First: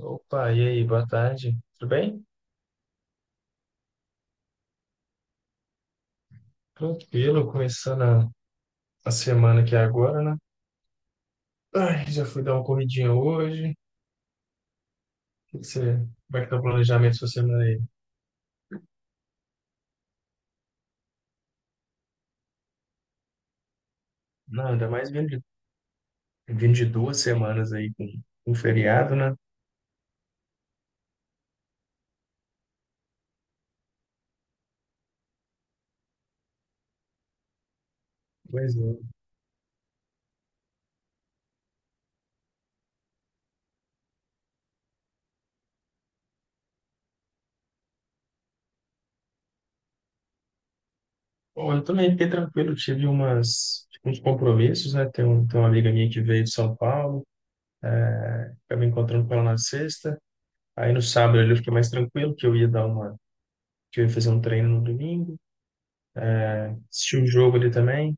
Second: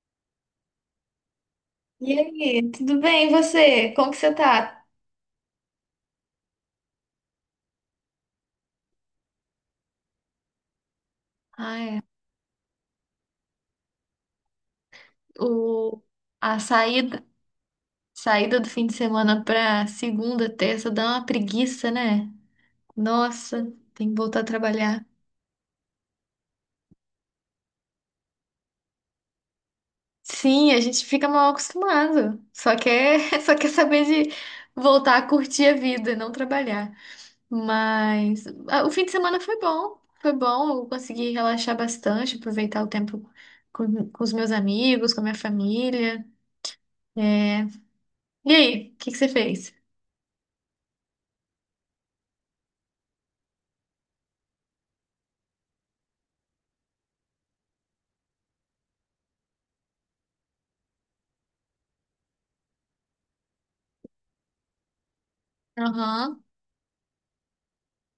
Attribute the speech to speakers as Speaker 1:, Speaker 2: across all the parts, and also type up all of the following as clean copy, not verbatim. Speaker 1: Opa, e aí, boa tarde. Tudo
Speaker 2: E
Speaker 1: bem?
Speaker 2: aí, tudo bem? E você? Como que você tá?
Speaker 1: Tranquilo, começando a semana aqui agora, né?
Speaker 2: Ai,
Speaker 1: Ai, já fui dar uma corridinha hoje. O que que você,
Speaker 2: o,
Speaker 1: como é que tá
Speaker 2: a
Speaker 1: o planejamento da
Speaker 2: saída,
Speaker 1: sua semana aí?
Speaker 2: saída do fim de semana pra segunda, terça dá uma preguiça, né? Nossa, tem que voltar a
Speaker 1: Não, ainda
Speaker 2: trabalhar.
Speaker 1: mais vindo de duas semanas aí com feriado, né?
Speaker 2: Sim, a gente fica mal acostumado. Só quer saber de voltar a curtir a vida, e não trabalhar. Mas
Speaker 1: Pois
Speaker 2: o fim
Speaker 1: é.
Speaker 2: de semana foi bom, foi bom. Eu consegui relaxar bastante, aproveitar o tempo com os meus amigos, com a minha família. É, E aí, o que que você fez?
Speaker 1: Bom, eu também fiquei tranquilo, tive umas, tipo, uns compromissos, né? Tem uma amiga minha que veio de São Paulo, acabei encontrando com ela na sexta. Aí no sábado ali eu fiquei mais tranquilo, que eu ia fazer um treino no domingo,
Speaker 2: Aham.
Speaker 1: assisti o jogo ali também.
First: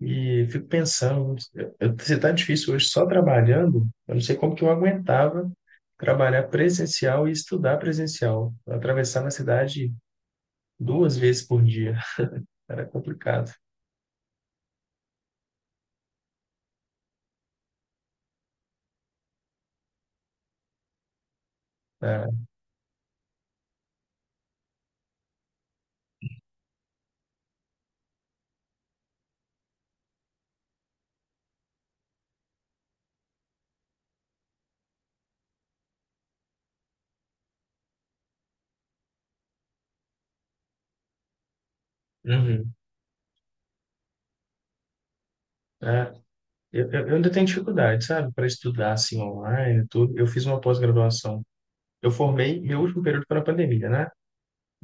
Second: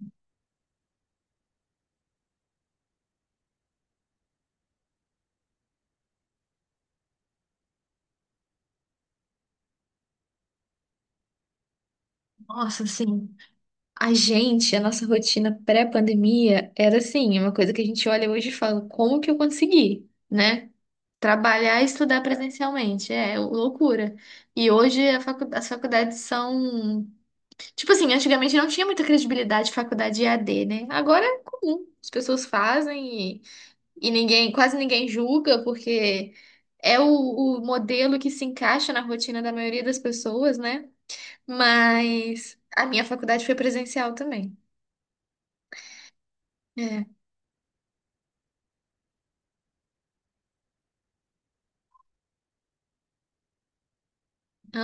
Speaker 1: E fico pensando, se tá difícil hoje só trabalhando, eu não sei como que eu aguentava trabalhar presencial e estudar presencial. Eu atravessava a cidade duas vezes por dia.
Speaker 2: Nossa,
Speaker 1: Era
Speaker 2: assim,
Speaker 1: complicado,
Speaker 2: a nossa rotina pré-pandemia era assim, uma coisa que a gente olha hoje e fala, como que eu consegui, né? Trabalhar e estudar
Speaker 1: né?
Speaker 2: presencialmente, é loucura. E hoje a as faculdades são, tipo assim, antigamente não tinha muita credibilidade de faculdade EAD, né? Agora é comum, as pessoas fazem e ninguém, quase ninguém julga, porque é o modelo que se encaixa na rotina da maioria das pessoas, né? Mas
Speaker 1: Uhum.
Speaker 2: a minha faculdade foi presencial também.
Speaker 1: É, eu,
Speaker 2: É,
Speaker 1: eu eu ainda tenho dificuldade, sabe, para estudar assim online, e tudo. Eu fiz uma pós-graduação. Eu formei meu último período para a pandemia, né?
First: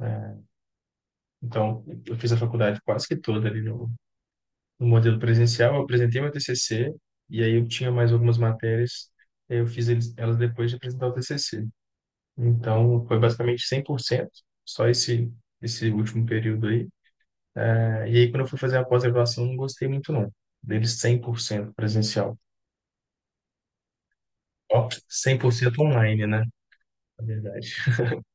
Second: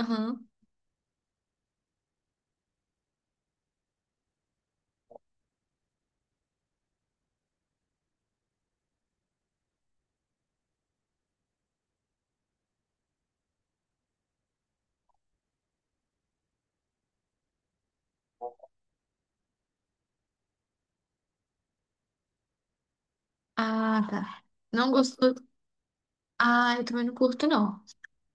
Speaker 1: É, então, eu fiz a faculdade quase que toda ali no modelo presencial, eu apresentei meu TCC e aí eu tinha mais algumas matérias, aí eu fiz eles, elas depois de apresentar o TCC. Então, foi basicamente 100% só esse último período aí. E aí, quando eu fui fazer a pós-graduação, não gostei muito, não. Deles 100% presencial.
Speaker 2: Ah, tá.
Speaker 1: Ó,
Speaker 2: Não gostou?
Speaker 1: 100% online, né?
Speaker 2: Ah, eu também não
Speaker 1: Na
Speaker 2: curto,
Speaker 1: verdade.
Speaker 2: não.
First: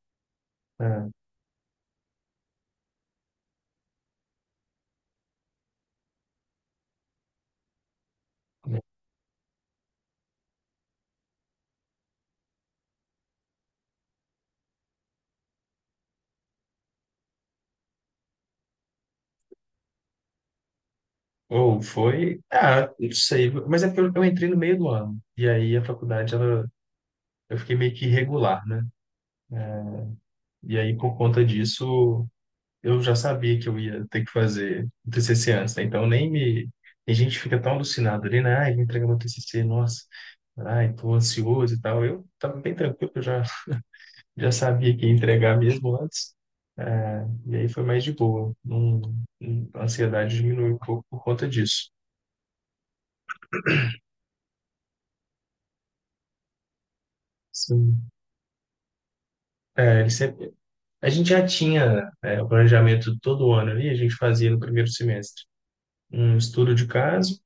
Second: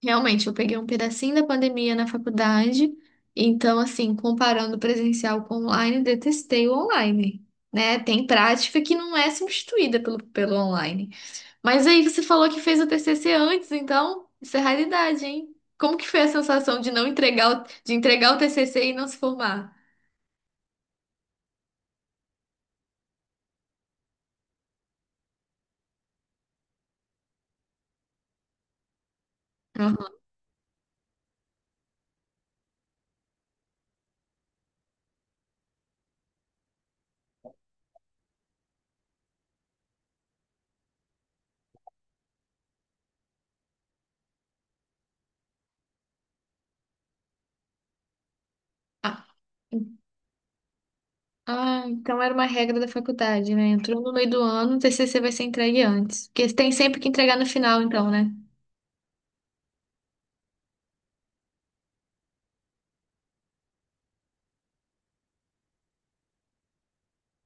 Speaker 2: Realmente, eu peguei um
Speaker 1: Ah,
Speaker 2: pedacinho da pandemia na faculdade. Então, assim, comparando o presencial com o online, detestei o online. Né? Tem prática que não é substituída pelo, pelo online. Mas aí você falou que fez o TCC antes, então isso é raridade, hein? Como que foi a sensação de não entregar, de entregar o TCC e não se formar?
Speaker 1: ou foi... Ah, não sei. Mas é porque eu entrei no meio do ano. E aí, a faculdade, ela... Eu fiquei meio que irregular, né?
Speaker 2: Aham.
Speaker 1: E aí, por conta disso, eu já sabia que eu ia ter que fazer o TCC antes, né? Então nem me. A gente fica tão alucinado ali, né? Ai, vou entregar meu TCC, nossa, ai, tô ansioso e tal. Eu tava bem tranquilo, já sabia que ia entregar mesmo antes. É, e aí foi mais de boa. Não,
Speaker 2: Ah,
Speaker 1: a ansiedade diminuiu um pouco por conta
Speaker 2: Ah,
Speaker 1: disso.
Speaker 2: então era uma regra da faculdade, né? Entrou no meio do ano, o TCC vai ser entregue antes. Porque tem sempre que entregar no final, então,
Speaker 1: Sim.
Speaker 2: né?
Speaker 1: É, ele sempre- a gente já tinha, é, o planejamento todo ano ali, a gente fazia no primeiro semestre. Um estudo de caso,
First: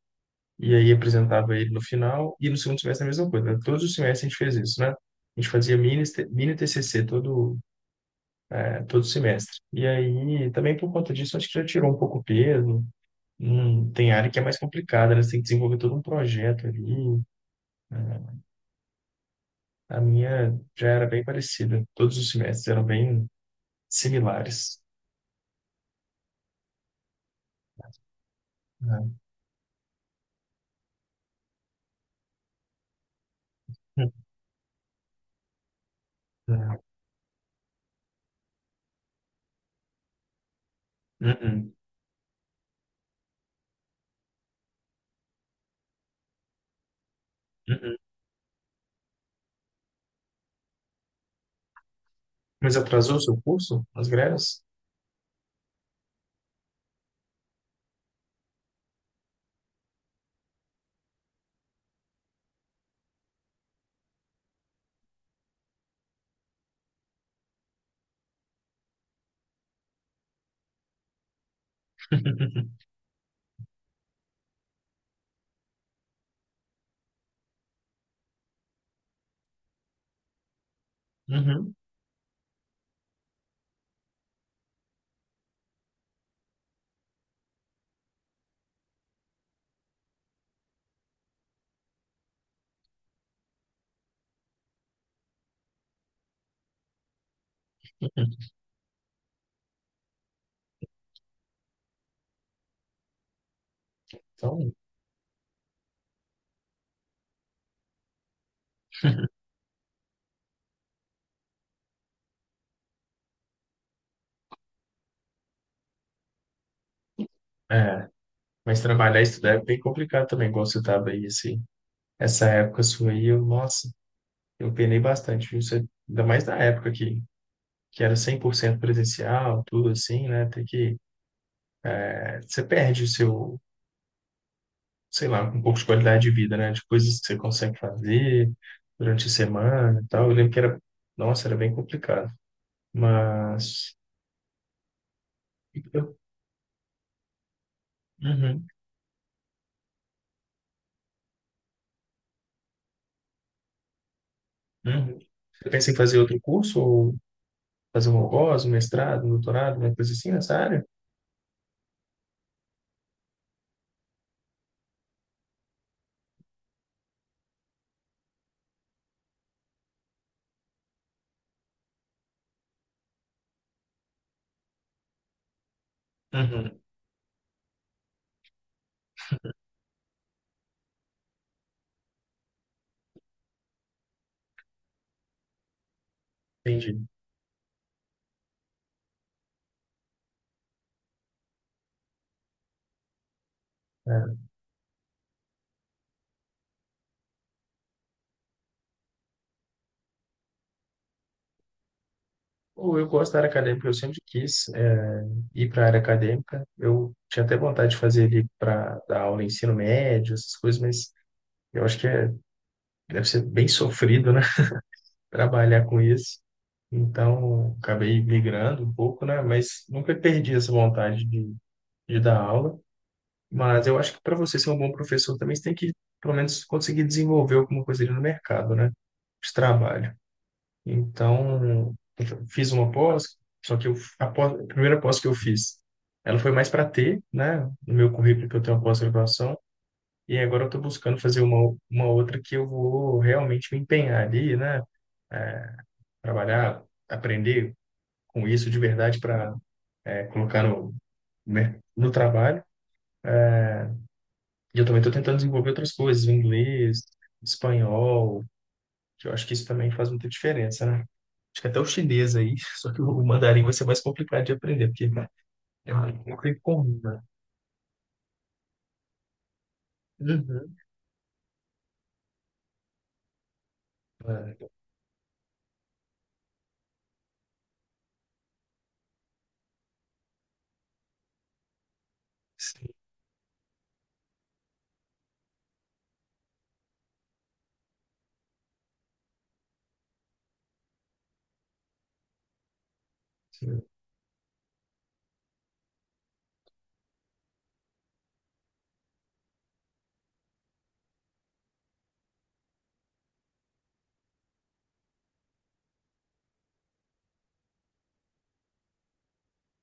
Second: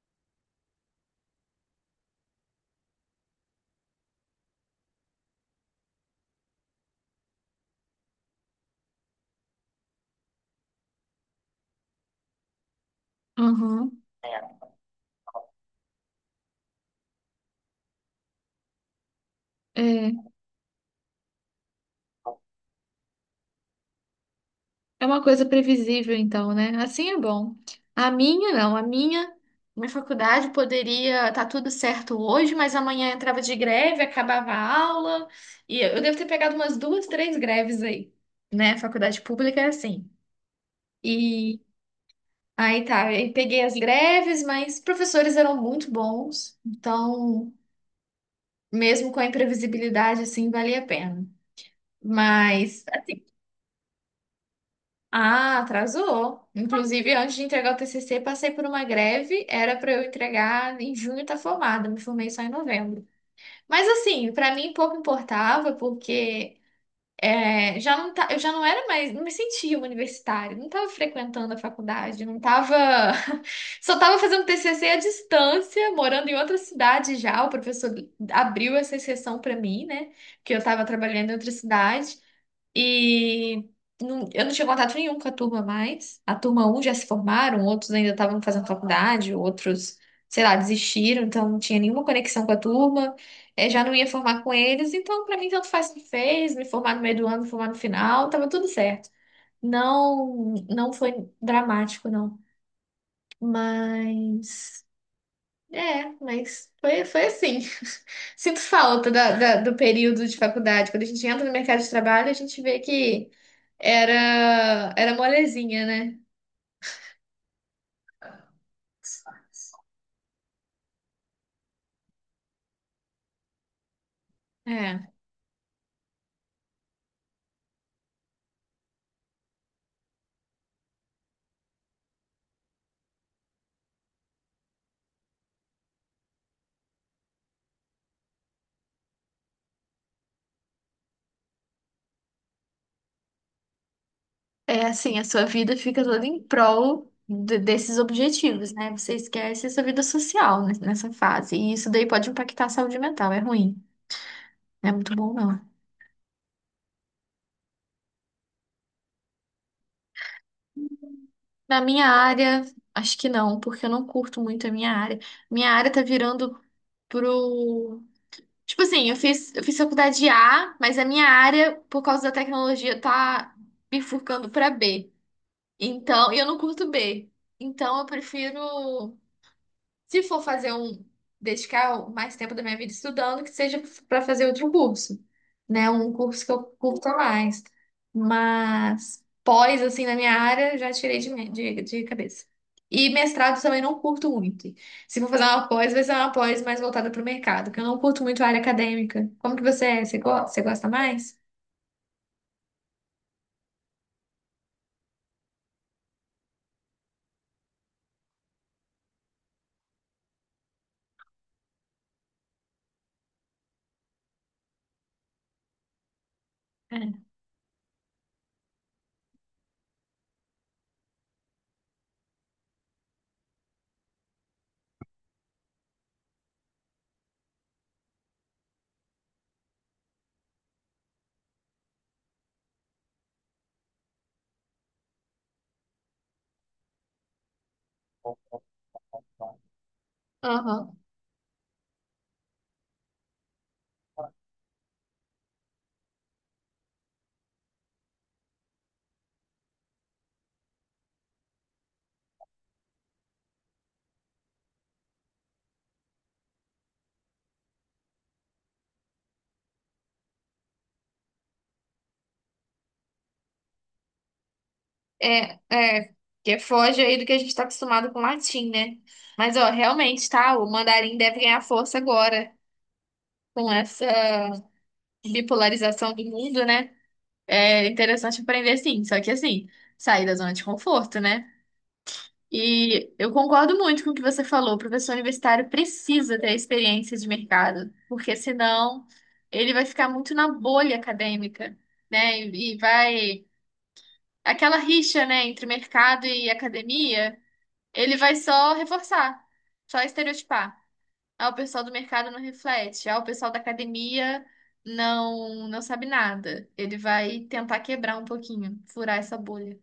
Speaker 1: e aí apresentava ele no final, e no segundo semestre a mesma coisa, né? Todos os semestres a gente fez isso, né? A gente fazia mini TCC todo, é, todo semestre. E aí, também por conta disso, acho que já tirou um pouco o peso.
Speaker 2: Uhum.
Speaker 1: Tem área que é mais complicada, né? Você tem que desenvolver todo um projeto ali, né? A
Speaker 2: É,
Speaker 1: minha já era bem parecida. Todos os semestres eram bem similares,
Speaker 2: é uma coisa previsível, então, né? Assim é bom. A minha, não.
Speaker 1: né?
Speaker 2: Minha faculdade poderia estar tudo certo hoje, mas amanhã entrava de greve, acabava a aula. E eu devo ter pegado umas
Speaker 1: Uhum.
Speaker 2: duas, três greves aí, né? Faculdade pública é assim. E
Speaker 1: Uhum.
Speaker 2: aí tá, eu peguei as greves, mas os professores eram muito bons. Então,
Speaker 1: Uhum.
Speaker 2: mesmo com a imprevisibilidade, assim, valia a pena.
Speaker 1: Mas
Speaker 2: Mas,
Speaker 1: atrasou o
Speaker 2: assim,
Speaker 1: seu curso? As greves?
Speaker 2: ah, atrasou. Inclusive, antes de entregar o TCC, passei por uma greve. Era para eu entregar em junho, tá formada. Me formei só em novembro. Mas, assim, para mim pouco importava, porque é, já não tá, eu já não era mais, não me sentia uma universitária, não estava frequentando a faculdade, não estava, só estava fazendo TCC à distância, morando em outra cidade já. O professor abriu essa exceção para mim, né? Que eu estava trabalhando em outra
Speaker 1: Uhum.
Speaker 2: cidade. E eu não tinha contato nenhum com a turma mais. A turma um já se formaram, outros ainda estavam fazendo faculdade, outros, sei lá, desistiram, então não tinha nenhuma conexão com a turma. Já não ia formar com eles, então pra mim tanto faz o que fez, me formar no meio do ano, me formar no final, tava tudo certo. Não, não foi dramático, não.
Speaker 1: Então,
Speaker 2: Mas. Mas foi, foi assim. Sinto falta da, do período de faculdade. Quando a gente entra no mercado de trabalho, a gente vê que era, era molezinha, né?
Speaker 1: é. Mas trabalhar e estudar é bem complicado também, igual você estava aí, assim essa época sua aí, eu, nossa, eu penei
Speaker 2: É,
Speaker 1: bastante, viu? Você, ainda mais na época que era 100% presencial, tudo assim, né? Você perde o seu, sei lá, um pouco de qualidade de vida, né? De coisas que você consegue fazer durante a semana e tal. Eu lembro que era, nossa, era bem complicado. Mas,
Speaker 2: é assim, a sua vida fica
Speaker 1: eu,
Speaker 2: toda em prol desses
Speaker 1: uhum,
Speaker 2: objetivos, né? Você esquece a sua vida social nessa fase. E isso daí pode impactar a saúde mental, é ruim. Não é muito
Speaker 1: uhum.
Speaker 2: bom,
Speaker 1: Eu
Speaker 2: não.
Speaker 1: pensei em fazer outro curso, ou fazer um algoz, um mestrado, um doutorado, uma coisa assim nessa área?
Speaker 2: Na minha área, acho que não, porque eu não curto muito a minha área. Minha área tá virando pro. Tipo assim, eu fiz faculdade de A, mas a minha área, por causa da tecnologia, tá bifurcando pra B. Então, e eu não
Speaker 1: Uhum.
Speaker 2: curto B. Então, eu prefiro, se for fazer um, dedicar mais tempo da minha vida estudando, que seja para fazer outro curso, né? Um curso que eu
Speaker 1: Entendi.
Speaker 2: curto mais. Mas pós, assim, na minha área, já tirei de cabeça. E mestrado também não curto muito. Se for fazer uma pós, vai ser uma pós mais voltada para o mercado, que eu não curto muito a área acadêmica. Como que você é? Você gosta mais?
Speaker 1: Ou eu gosto da área acadêmica, eu sempre quis ir para a área acadêmica. Eu tinha até vontade de fazer ali para dar aula em ensino médio, essas coisas, mas eu acho que deve ser bem sofrido, né? Trabalhar com isso.
Speaker 2: É.
Speaker 1: Então, acabei migrando um pouco, né? Mas nunca perdi essa vontade de dar aula. Mas eu acho que para você ser um bom professor também, pelo menos, conseguir desenvolver alguma coisa ali no mercado, né? De trabalho. Então, eu fiz uma pós, só que a primeira pós que eu fiz, ela foi mais para ter, né, no meu currículo que eu tenho a pós-graduação, e agora eu estou
Speaker 2: Aham.
Speaker 1: buscando fazer uma outra que eu vou realmente me empenhar ali, né, trabalhar, aprender com isso de verdade para colocar no trabalho. E eu também estou tentando desenvolver outras coisas, o inglês, espanhol, que eu acho que isso também faz muita diferença, né? Acho que até o chinês aí, só que o mandarim vai ser mais complicado de aprender, porque
Speaker 2: É,
Speaker 1: é
Speaker 2: é,
Speaker 1: muito uma
Speaker 2: que
Speaker 1: coisa
Speaker 2: foge
Speaker 1: comum,
Speaker 2: aí
Speaker 1: né?
Speaker 2: do que a gente tá acostumado com o latim, né? Mas, ó, realmente, tá? O
Speaker 1: Uhum.
Speaker 2: mandarim deve ganhar força agora com essa
Speaker 1: É,
Speaker 2: bipolarização do mundo, né? É interessante aprender, sim. Só que, assim, sair da zona de conforto, né?
Speaker 1: sim,
Speaker 2: E eu concordo muito com o que você falou. O professor universitário precisa ter experiência de mercado, porque senão ele vai ficar muito na bolha acadêmica, né? E vai...
Speaker 1: sim.
Speaker 2: Aquela rixa, né, entre mercado e academia, ele vai só reforçar, só estereotipar. Ah, o pessoal do mercado não reflete. Ah, o pessoal da academia não sabe nada. Ele vai tentar quebrar um pouquinho, furar essa bolha.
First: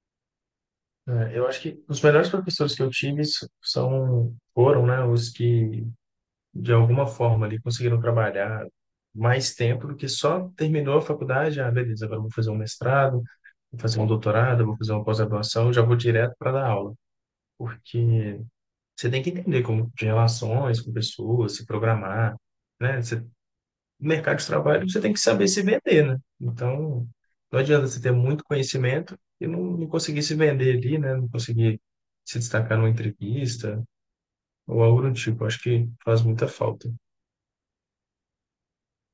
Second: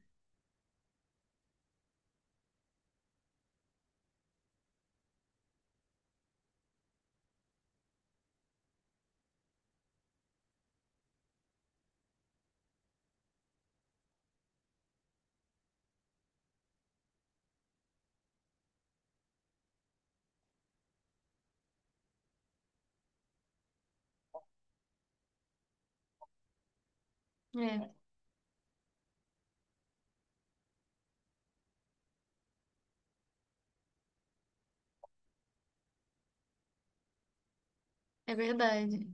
Speaker 1: É, eu acho que os melhores professores que eu tive foram, né, os que, de alguma forma, ali, conseguiram trabalhar mais tempo do que só terminou a faculdade, ah, beleza, agora eu vou fazer um mestrado, vou fazer um doutorado, vou fazer uma pós-graduação, já vou direto para dar aula, porque você tem que entender como de relações com pessoas, se programar, né? Você No mercado de trabalho você tem que saber se vender, né? Então, não adianta
Speaker 2: É,
Speaker 1: você ter muito conhecimento e não conseguir se vender ali, né? Não conseguir se destacar numa entrevista ou algo do tipo. Acho que faz muita falta.
Speaker 2: é verdade.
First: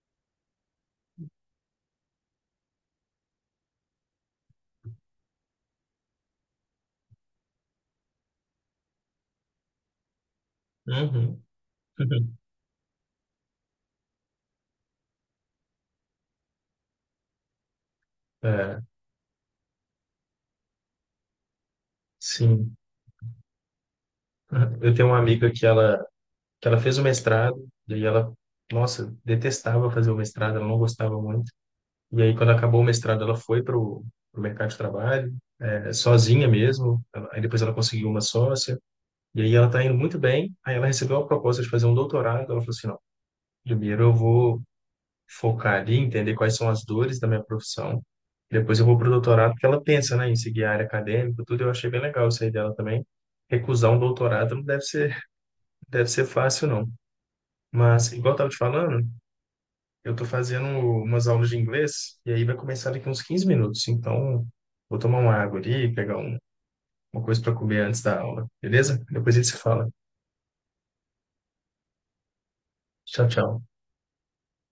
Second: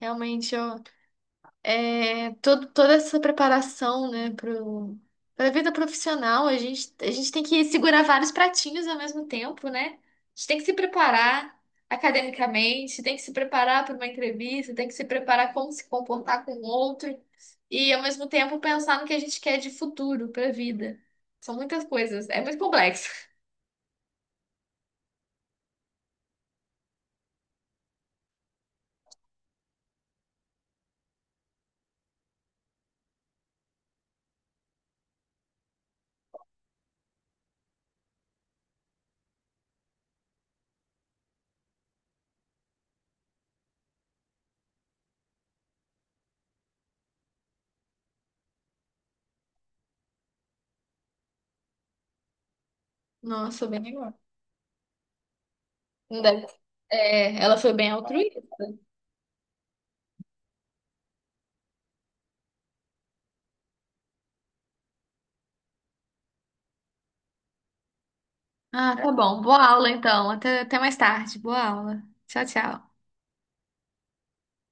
Speaker 2: Realmente, eu é, todo, toda essa preparação, né, pra vida profissional, a gente tem que segurar vários pratinhos ao mesmo tempo, né? A gente tem que se
Speaker 1: Uhum.
Speaker 2: preparar academicamente, tem que se preparar para uma entrevista, tem que se preparar como se comportar com o outro e, ao mesmo tempo,
Speaker 1: É,
Speaker 2: pensar no que a gente quer de futuro para a vida. São muitas coisas, é muito
Speaker 1: sim.
Speaker 2: complexo.
Speaker 1: Eu tenho uma amiga que ela fez o mestrado e aí ela, nossa, detestava fazer o mestrado, ela não gostava muito. E aí, quando acabou o mestrado, ela foi para o mercado de trabalho, é, sozinha mesmo. Ela- Aí depois ela conseguiu uma sócia. E aí ela está indo muito bem. Aí ela recebeu uma proposta de fazer um doutorado. Ela falou assim, não, primeiro eu vou focar ali, entender quais são as dores da minha profissão. Depois eu vou para o doutorado, porque ela pensa, né, em seguir a área acadêmica, tudo. Eu achei bem legal isso aí dela também.
Speaker 2: Nossa, bem
Speaker 1: Recusar um
Speaker 2: legal.
Speaker 1: doutorado não deve ser, deve ser
Speaker 2: Ainda-
Speaker 1: fácil, não.
Speaker 2: é, ela foi bem
Speaker 1: Mas, igual eu
Speaker 2: altruísta.
Speaker 1: estava te falando, eu estou fazendo umas aulas de inglês e aí vai começar daqui uns 15 minutos. Então, vou tomar uma água ali, pegar um- uma coisa para comer antes da aula,
Speaker 2: Ah,
Speaker 1: beleza?
Speaker 2: tá
Speaker 1: Depois a
Speaker 2: bom.
Speaker 1: gente se
Speaker 2: Boa aula,
Speaker 1: fala.
Speaker 2: então. Até, até mais tarde. Boa aula. Tchau, tchau.
Speaker 1: Tchau, tchau.